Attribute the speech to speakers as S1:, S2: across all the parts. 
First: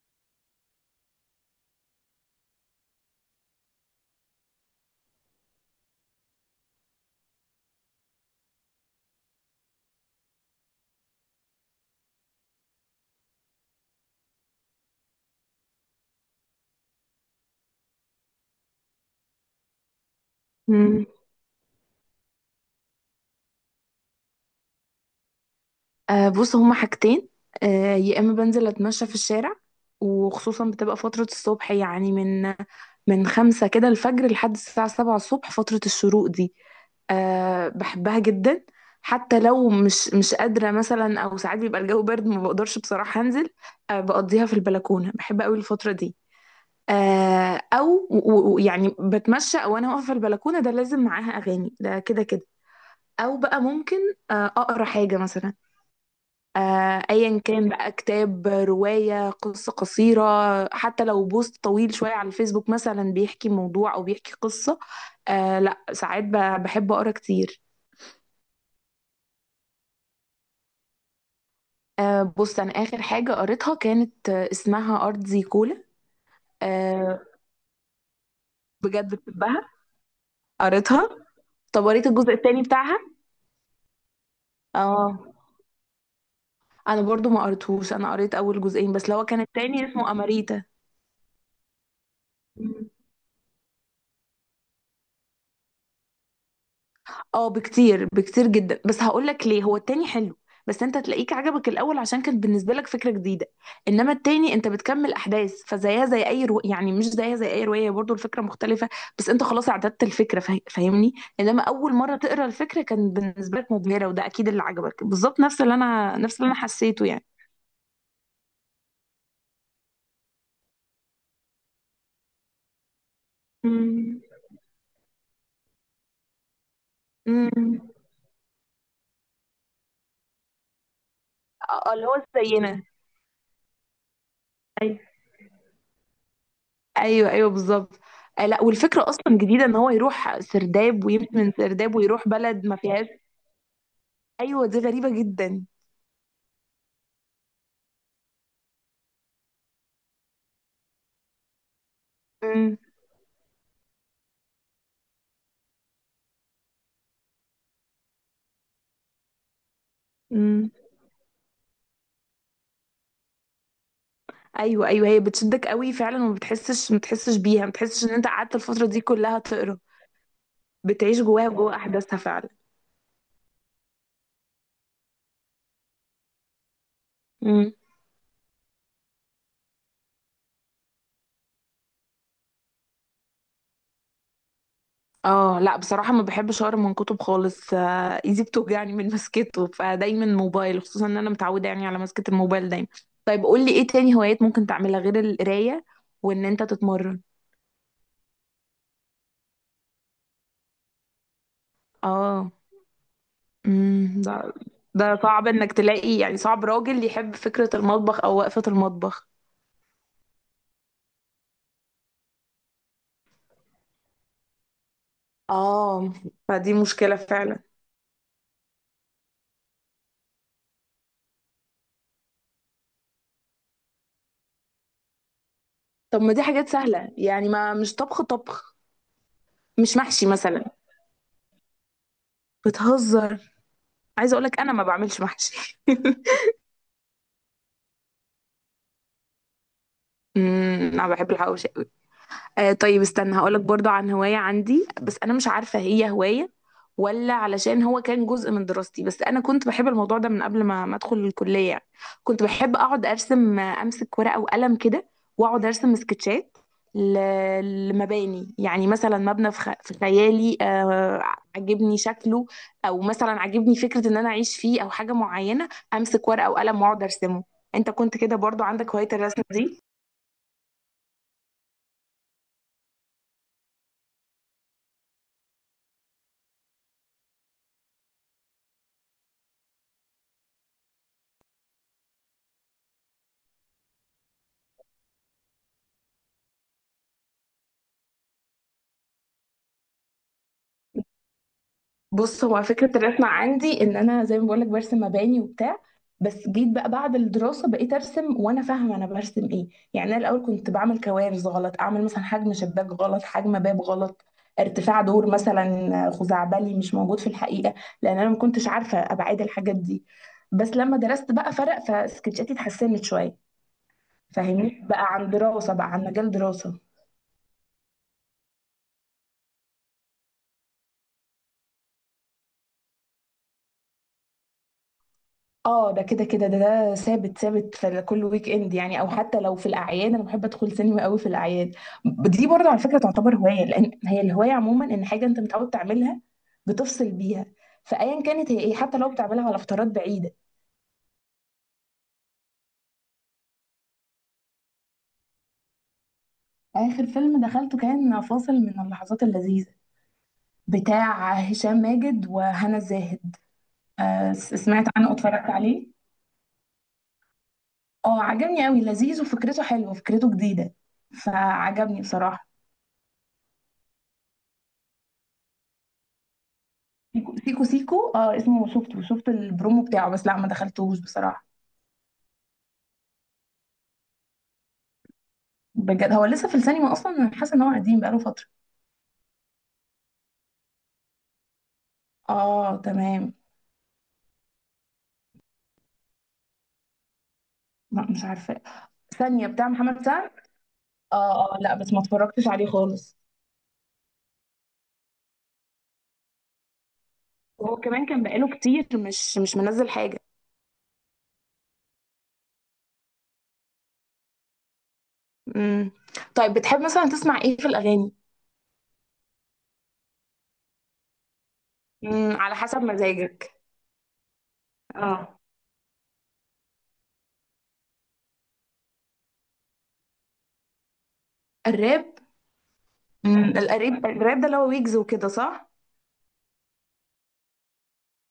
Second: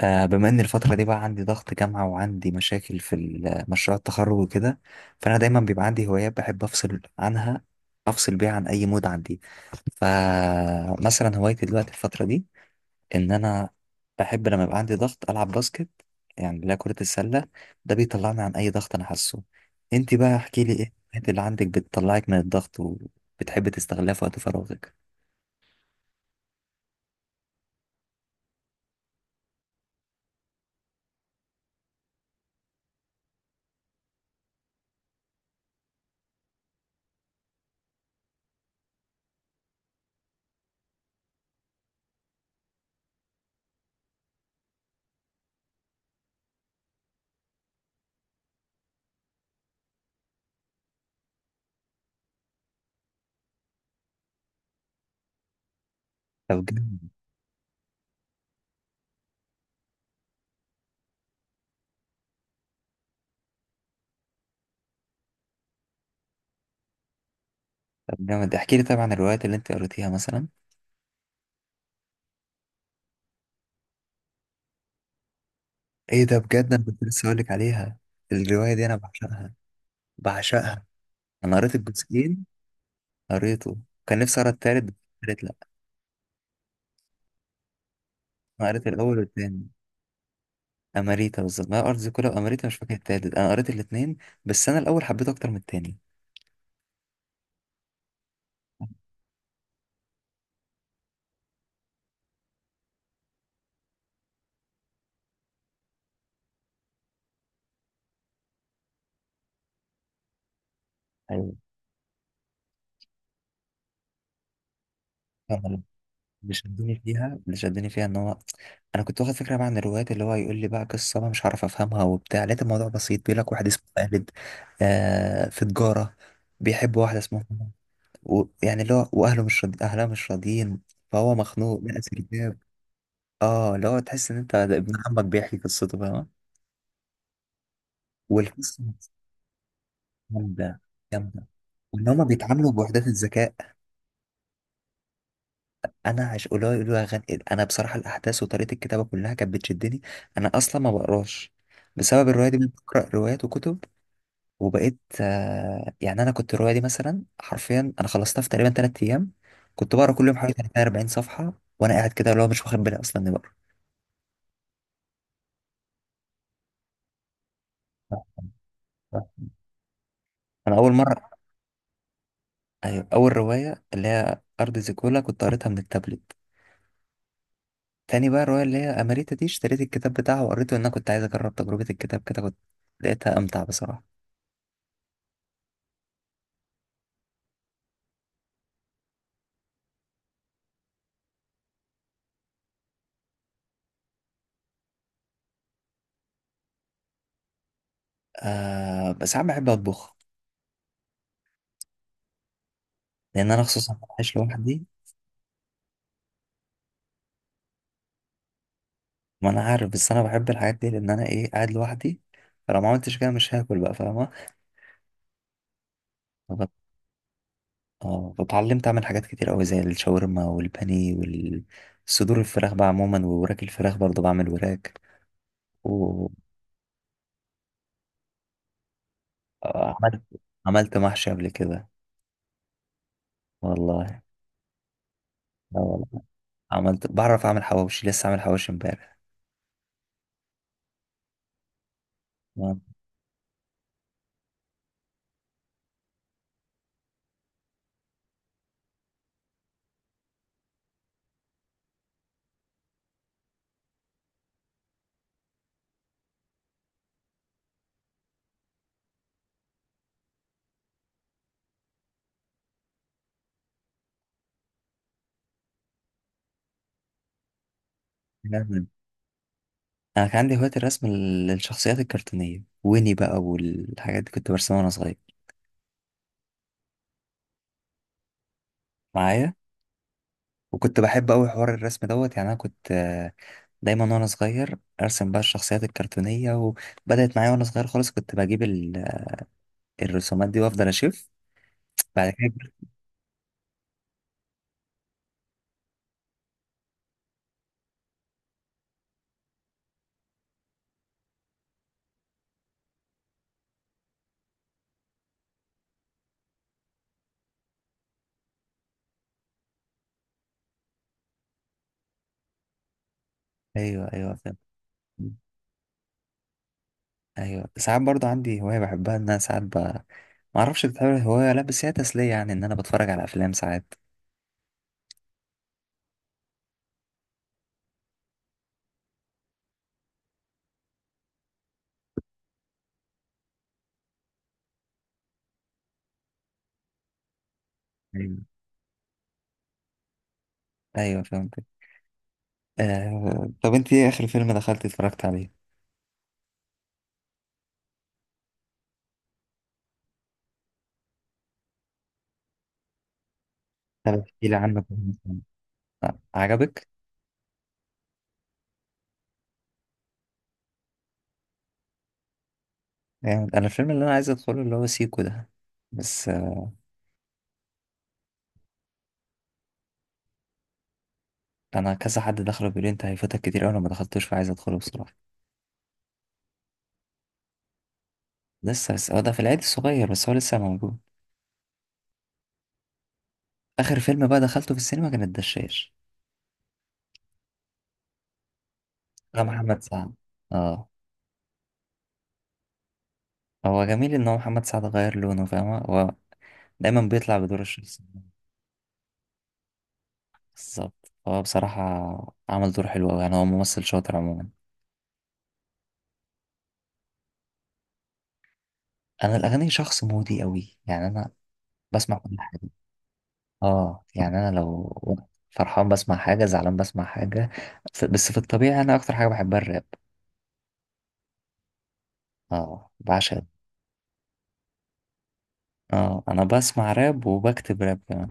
S1: بما ان الفترة دي بقى عندي ضغط جامعة وعندي مشاكل في مشروع التخرج وكده. فانا دايما بيبقى عندي هوايات بحب افصل بيها عن اي مود عندي. فمثلا هوايتي دلوقتي الفترة دي ان انا بحب لما يبقى عندي ضغط العب باسكت، يعني اللي هي كرة السلة. ده بيطلعني عن اي ضغط انا حاسه. انت بقى احكي لي ايه
S2: مم.
S1: الهوايات اللي عندك بتطلعك من الضغط وبتحب تستغلها في وقت فراغك؟
S2: بص، هما حاجتين. يا اما بنزل اتمشى في الشارع، وخصوصا بتبقى فترة الصبح، يعني من 5 كده الفجر لحد الساعة 7 الصبح، فترة الشروق دي. بحبها جدا. حتى لو مش قادرة مثلا، او ساعات بيبقى الجو برد ما بقدرش بصراحة انزل. بقضيها في البلكونة، بحب قوي الفترة دي. يعني بتمشى او انا واقفة في البلكونة، ده لازم معاها اغاني، ده كده كده. او بقى ممكن اقرا حاجة مثلا.
S1: طب جامد.
S2: ايا كان بقى كتاب، رواية، قصة قصيرة، حتى لو بوست طويل شوية على الفيسبوك مثلا بيحكي موضوع او بيحكي قصة. لا، ساعات بحب اقرا كتير.
S1: احكي لي طبعا الروايات اللي انت قريتيها مثلا.
S2: بص، انا اخر حاجة قريتها كانت، اسمها ارض زي كولا.
S1: ايه ده، بجد انا كنت
S2: آه
S1: لسه هقولك عليها. الرواية دي انا
S2: بجد
S1: بعشقها.
S2: بحبها.
S1: بعشقها.
S2: قريتها.
S1: انا قريت
S2: طب قريت الجزء
S1: الجزئين.
S2: التاني بتاعها؟
S1: قريته. كان نفسي اقرا التالت بس.
S2: اه،
S1: قريت لا.
S2: انا برضو ما قريتهوش، انا قريت اول
S1: انا قريت
S2: جزئين بس، اللي
S1: الاول
S2: هو كان
S1: والتاني.
S2: التاني اسمه اماريتا.
S1: اماريتا، بالظبط، ما هي ارض كلها واماريتا، مش فاكر التالت، انا قريت الاتنين. بس انا الاول حبيته اكتر من التاني.
S2: اه بكتير، بكتير جدا. بس هقول لك ليه، هو التاني حلو، بس انت تلاقيك عجبك الاول عشان كانت بالنسبه لك فكره جديده. انما التاني انت بتكمل احداث، فزيها زي اي يعني مش زيها زي اي روايه، برضو الفكره مختلفه، بس انت خلاص اعتدت الفكره، فاهمني؟
S1: ايوه،
S2: انما اول مره تقرا الفكره كان بالنسبه لك مبهره، وده اكيد اللي عجبك، بالظبط نفس اللي
S1: فأنا
S2: انا نفس اللي انا حسيته يعني.
S1: اللي شدني فيها ان هو انا كنت واخد فكره بقى عن الروايات، اللي هو يقول لي بقى قصه انا مش عارف افهمها وبتاع، لقيت الموضوع بسيط، بيقول لك واحد اسمه
S2: امم.
S1: خالد، في تجاره، بيحب واحده اسمها
S2: امم.
S1: يعني، اللي هو واهله مش راضي... اهلها مش راضيين، فهو مخنوق
S2: اه،
S1: بقى
S2: اللي هو
S1: سرداب.
S2: زينا.
S1: اه، اللي هو تحس ان انت ده ابن
S2: ايوه.
S1: عمك بيحكي قصته، فاهم؟
S2: ايوه، ايوه، بالظبط. لا،
S1: والقصه
S2: والفكره اصلا جديده، ان هو يروح
S1: جامده،
S2: سرداب ويمشي
S1: جامده.
S2: من سرداب
S1: وان هما
S2: ويروح بلد
S1: بيتعاملوا
S2: ما
S1: بوحدات
S2: فيهاش.
S1: الذكاء.
S2: ايوه، دي غريبة جدا.
S1: انا عش قولوا يقولوا يا غن... انا بصراحه الاحداث وطريقه الكتابه كلها كانت بتشدني. انا اصلا ما بقراش، بسبب الروايه دي
S2: امم.
S1: بقرا روايات وكتب. وبقيت يعني، انا كنت الروايه دي مثلا حرفيا انا خلصتها في تقريبا 3 ايام. كنت بقرا كل يوم حوالي
S2: امم.
S1: 30 40 صفحه، وانا قاعد كده اللي هو مش واخد بالي اصلا اني
S2: ايوه، ايوه، هي بتشدك قوي فعلا، وما بتحسش ما بتحسش بيها، ما بتحسش ان انت
S1: بقرا.
S2: قعدت الفترة دي كلها تقرا.
S1: انا اول
S2: بتعيش
S1: مره.
S2: جواها، جوا احداثها فعلا.
S1: ايوه، اول روايه اللي هي ارض زيكولا كنت قريتها من التابلت.
S2: امم.
S1: تاني بقى الروايه اللي هي اماريتا دي اشتريت الكتاب بتاعها وقريته، لان انا كنت عايز اجرب تجربه الكتاب كده، كنت لقيتها امتع بصراحه.
S2: اه لا، بصراحة ما بحبش اقرا من كتب خالص، ايدي بتوجعني من مسكته، فدايما موبايل، خصوصا ان انا متعودة يعني على مسكة الموبايل دايما. طيب قول لي ايه تاني هوايات ممكن تعملها غير القراية، وان انت تتمرن؟
S1: بس انا بحب اطبخ،
S2: اه.
S1: لان انا خصوصا
S2: امم،
S1: عايش
S2: ده
S1: لوحدي.
S2: ده صعب انك تلاقي، يعني صعب راجل يحب فكرة المطبخ او وقفة المطبخ.
S1: ما انا عارف، بس انا بحب الحاجات دي لان انا ايه، قاعد لوحدي. فلو ما عملتش كده مش هاكل بقى، فاهمه؟
S2: اه،
S1: فب-
S2: فدي مشكلة فعلا.
S1: اه، فاتعلمت اعمل حاجات كتير قوي زي الشاورما والبانيه والصدور الفراخ بقى عموما، ووراك الفراخ برضه بعمل وراك.
S2: طب ما دي حاجات سهلة يعني، ما مش طبخ طبخ.
S1: آه،
S2: مش
S1: عملت
S2: محشي مثلا؟
S1: عملت محشي قبل كده.
S2: بتهزر.
S1: والله.
S2: عايزة اقولك انا ما بعملش محشي.
S1: لا والله. عملت، بعرف اعمل حواوشي، لسه عامل حواوشي امبارح.
S2: امم، انا بحب الحواوشي.
S1: آه،
S2: طيب استنى هقولك برضو عن هواية عندي، بس أنا مش عارفة هي هواية ولا علشان هو كان جزء من دراستي، بس أنا كنت بحب الموضوع ده من قبل ما أدخل الكلية يعني. كنت بحب أقعد أرسم، أمسك ورقة وقلم كده، وأقعد أرسم سكتشات لمباني، يعني مثلا مبنى في خيالي، عجبني شكله، أو مثلا عجبني فكرة إن أنا أعيش فيه أو حاجة معينة، أمسك ورقة وقلم وأقعد أرسمه. أنت كنت كده برضو
S1: جامد.
S2: عندك هواية الرسم دي؟
S1: انا كان عندي هواية الرسم للشخصيات الكرتونية، ويني بقى والحاجات دي كنت برسمها وانا صغير معايا. وكنت بحب قوي حوار الرسم دوت، يعني انا كنت دايما وانا صغير ارسم بقى الشخصيات الكرتونية، وبدأت معايا وانا صغير خالص كنت بجيب الرسومات دي وافضل اشوف. بعد
S2: بص،
S1: كده
S2: هو
S1: كبرت.
S2: فكرة الرسم عندي ان انا زي ما بقولك برسم مباني وبتاع، بس جيت بقى بعد الدراسة بقيت ارسم وانا فاهمة انا برسم ايه. يعني انا الاول كنت بعمل كوارث، غلط، اعمل مثلا حجم شباك غلط، حجم باب غلط، ارتفاع دور مثلا خزعبلي مش موجود في الحقيقة، لان انا ما كنتش عارفة ابعاد الحاجات دي. بس لما درست بقى فرق، فسكتشاتي اتحسنت شوية.
S1: ايوه ايوه فهمت.
S2: فاهمني، بقى عن دراسة، بقى عن مجال دراسة.
S1: ايوه، ساعات برضو عندي هوايه بحبها ان انا ساعات ما اعرفش بتعمل هوايه ولا لا، بس هي تسليه، يعني ان انا بتفرج على افلام ساعات.
S2: اه، ده كده كده، ده ثابت ثابت في كل ويك اند يعني، او حتى لو في الاعياد، انا بحب ادخل سينما قوي في الاعياد. دي برضه على فكره تعتبر هوايه، لان هي الهوايه عموما ان حاجه انت متعود تعملها بتفصل بيها، فايا
S1: ايوه
S2: كانت هي ايه، حتى لو بتعملها على فترات بعيده.
S1: ايوه فهمت. طب انت ايه اخر فيلم دخلت اتفرجت عليه؟
S2: اخر فيلم دخلته كان فاصل من اللحظات اللذيذه، بتاع هشام ماجد وهنا الزاهد.
S1: طب احكي لي عنه
S2: سمعت
S1: كده
S2: عنه
S1: مثلا.
S2: واتفرجت عليه.
S1: عجبك؟
S2: اه، عجبني قوي، لذيذ، وفكرته حلوه، فكرته جديده، فعجبني بصراحه.
S1: جامد. انا الفيلم اللي انا عايز ادخله اللي هو سيكو ده، بس
S2: سيكو، سيكو، سيكو، اه اسمه، شفت البرومو بتاعه بس، لا ما دخلتوش بصراحة.
S1: انا كذا حد دخله بيقول لي انت هيفوتك كتير اوي، انا ما دخلتوش فعايز ادخله بصراحه.
S2: بجد؟ هو لسه في السينما اصلا؟ انا حاسة ان هو قديم بقاله فترة.
S1: لسه، بس هو ده في العيد الصغير، بس هو لسه موجود.
S2: اه تمام.
S1: اخر فيلم بقى دخلته في السينما كان الدشاش.
S2: لا مش عارفة.
S1: ده
S2: ثانية، بتاع
S1: محمد
S2: محمد
S1: سعد.
S2: سعد؟
S1: اه.
S2: اه، اه لا، بس ما اتفرجتش عليه خالص.
S1: هو جميل ان هو محمد سعد غير لونه، فاهمة؟ هو دايما بيطلع بدور
S2: وهو
S1: الشخص.
S2: كمان كان بقاله كتير مش منزل حاجة.
S1: بالظبط، هو بصراحة عمل دور حلو أوي، يعني هو ممثل شاطر عموما.
S2: امم. طيب بتحب مثلا تسمع ايه في الأغاني؟
S1: أنا الأغاني شخص مودي أوي، يعني أنا بسمع كل
S2: امم، على
S1: حاجة.
S2: حسب مزاجك.
S1: اه يعني، أنا لو
S2: اه.
S1: فرحان بسمع حاجة، زعلان بسمع حاجة. بس في الطبيعي أنا أكتر حاجة بحبها الراب.
S2: الراب.
S1: اه بعشق.
S2: امم، الراب ده اللي هو ويجز وكده، صح؟
S1: اه، أنا بسمع راب وبكتب راب كمان.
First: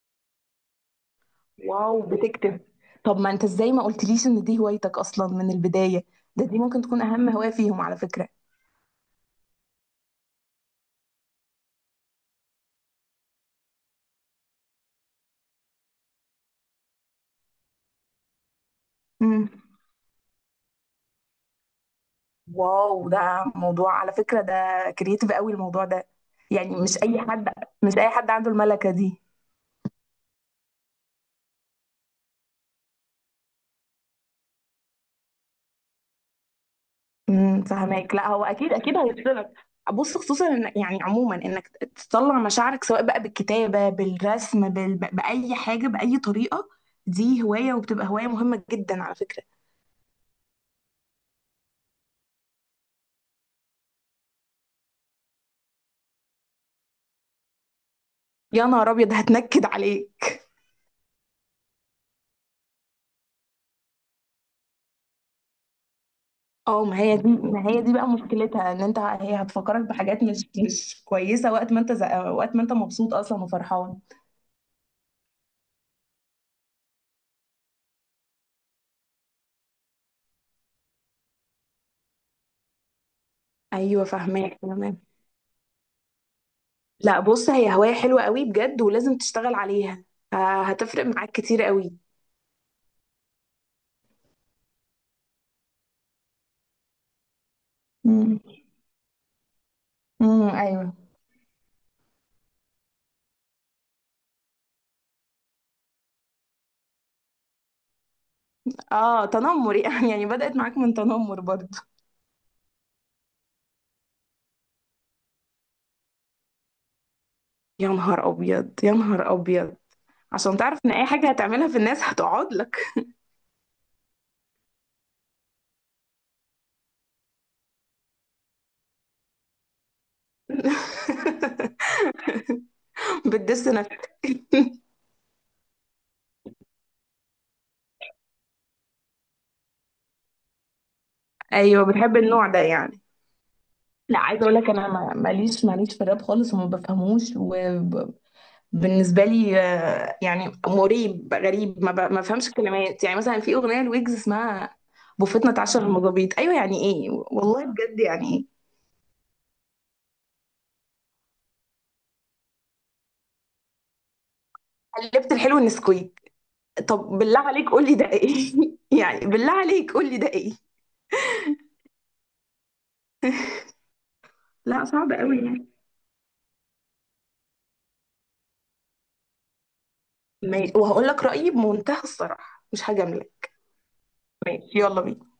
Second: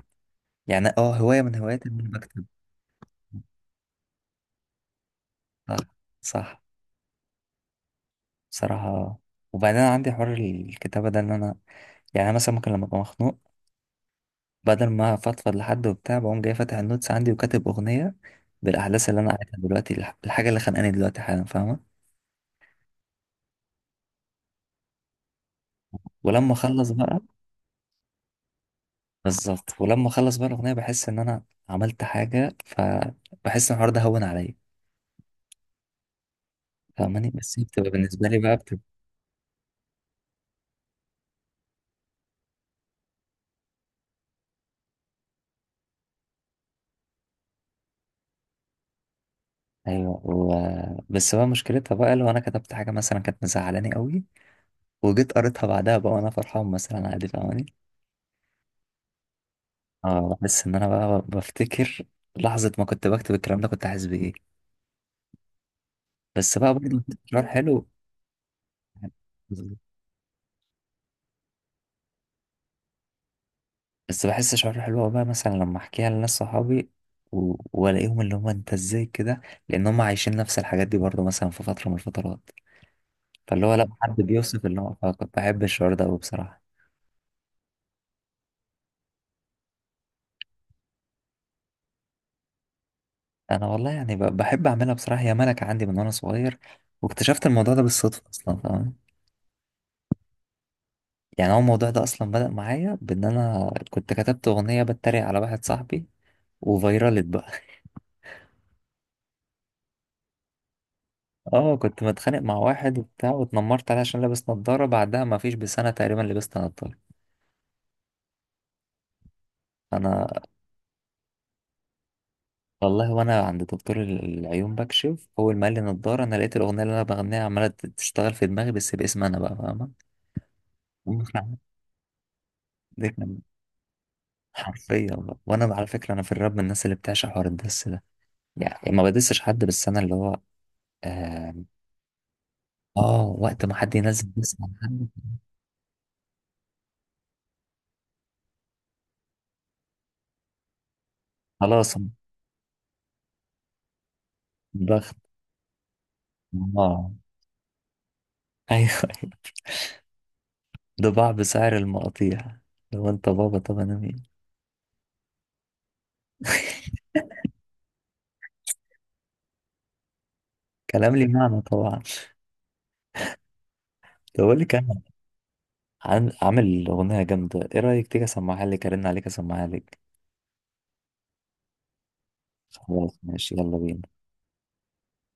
S1: يعني اه، هواية من هواياتي إن
S2: واو،
S1: أنا بكتب.
S2: بتكتب؟ طب ما انت ازاي ما قلتليش ان دي هوايتك اصلا من
S1: صح،
S2: البداية؟ دي
S1: صح.
S2: ممكن تكون اهم هواية فيهم على فكرة.
S1: بصراحة وبعدين أنا عندي حوار الكتابة ده، إن أنا يعني أنا مثلا ممكن لما أبقى مخنوق بدل ما أفضفض لحد وبتاع، بقوم جاي فاتح النوتس عندي وكاتب أغنية بالأحداث اللي أنا
S2: امم.
S1: قاعدها دلوقتي، الحاجة اللي خانقاني دلوقتي حالا، فاهمة؟
S2: واو، ده موضوع على فكرة ده، كرييتيف قوي الموضوع ده.
S1: ولما
S2: يعني
S1: أخلص
S2: مش
S1: بقى.
S2: اي حد، مش اي حد عنده الملكة دي.
S1: بالظبط، ولما أخلص بقى الأغنية بحس إن أنا عملت حاجة، فبحس إن الحوار ده هون عليا، فاهماني؟
S2: امم،
S1: بس هي بتبقى
S2: فهماك. لا،
S1: بالنسبة
S2: هو
S1: لي بقى
S2: اكيد
S1: بتبقى.
S2: اكيد هيفصلك. بص، خصوصا إن يعني عموما انك تطلع مشاعرك سواء بقى بالكتابة، بالرسم، بأي حاجة بأي طريقة، دي هواية وبتبقى هواية مهمة جدا على فكرة.
S1: أيوه بس بقى مشكلتها بقى لو أنا كتبت حاجة مثلا كانت مزعلاني قوي، وجيت قريتها بعدها بقى وأنا فرحان مثلا، عادي، فاهماني؟
S2: يا نهار ابيض، هتنكد
S1: اه،
S2: عليك.
S1: بحس إن أنا بقى بفتكر لحظة ما كنت بكتب الكلام ده كنت حاسس بإيه. بس بقى
S2: اه، ما
S1: برضه
S2: هي دي
S1: شعور
S2: ما هي
S1: حلو.
S2: دي بقى مشكلتها، ان انت هي هتفكرك بحاجات مش كويسه وقت ما انت مبسوط اصلا وفرحان.
S1: بس بحس شعور حلو أوي بقى، مثلا لما احكيها لناس صحابي والاقيهم اللي هم انت ازاي كده، لان هم عايشين نفس الحاجات دي برضه مثلا في فتره من الفترات. فاللي هو لما
S2: ايوه
S1: حد
S2: فاهماك
S1: بيوصف اللي هو،
S2: تمام.
S1: فكنت بحب الشعور ده قوي بصراحه.
S2: لا بص، هي هوايه حلوه قوي بجد، ولازم تشتغل عليها، هتفرق معاك كتير قوي.
S1: انا والله يعني بحب اعملها بصراحه، هي ملكه عندي من وانا صغير. واكتشفت الموضوع ده بالصدفه
S2: امم.
S1: اصلا، فاهم؟
S2: امم. ايوه.
S1: يعني هو الموضوع ده اصلا بدأ معايا بان انا كنت كتبت اغنيه بتريق على واحد صاحبي، وفيرالت بقى.
S2: اه، تنمر يعني بدأت معاك من تنمر برضه.
S1: اه، كنت متخانق مع واحد وبتاع واتنمرت عليه عشان لابس نظارة. بعدها ما فيش بسنة تقريبا لبست نظارة
S2: يا نهار ابيض، يا نهار ابيض،
S1: انا.
S2: عشان تعرف ان اي حاجه هتعملها في الناس هتقعد لك.
S1: والله، وانا عند دكتور العيون بكشف، اول ما قال لي نظارة انا لقيت الاغنية اللي انا بغنيها عمالة تشتغل في دماغي، بس باسم انا بقى، فاهمة؟ ومقنعة. دي كان
S2: بتدس نفسك.
S1: حرفيا بقى. وانا على فكرة انا في الراب من الناس اللي بتعشق حوار الدس ده، يعني ما بدسش حد، بس انا اللي هو، اه،
S2: ايوه، بتحب النوع ده يعني.
S1: وقت ما حد
S2: لا،
S1: ينزل
S2: عايزه اقول
S1: دس
S2: لك
S1: عن
S2: انا
S1: حد.
S2: ماليش، ماليش في الراب خالص وما بفهموش. وبالنسبه لي، يعني مريب غريب،
S1: خلاص.
S2: ما بفهمش الكلمات. يعني مثلا في اغنيه لويجز اسمها
S1: ضغط.
S2: "بوفتنا اتعشر المظابيط"، ايوه، يعني
S1: اه
S2: ايه والله؟ بجد يعني ايه؟
S1: ايوه. ده باع بسعر المقاطيع، لو انت بابا طب انا مين.
S2: "قلبت الحلو النسكويك"، طب بالله عليك قول لي ده ايه؟ يعني بالله عليك قول لي ده ايه؟
S1: كلام لي معنى طبعا، ده بقول لك
S2: لا
S1: انا
S2: صعب قوي يعني.
S1: عامل اغنيه جامده. ايه رايك تيجي اسمعها لك، ارن عليك اسمعها لك؟
S2: ماشي، وهقول لك رايي بمنتهى الصراحه، مش
S1: خلاص
S2: هجاملك.
S1: ماشي، يلا بينا.
S2: ماشي، يلا بينا.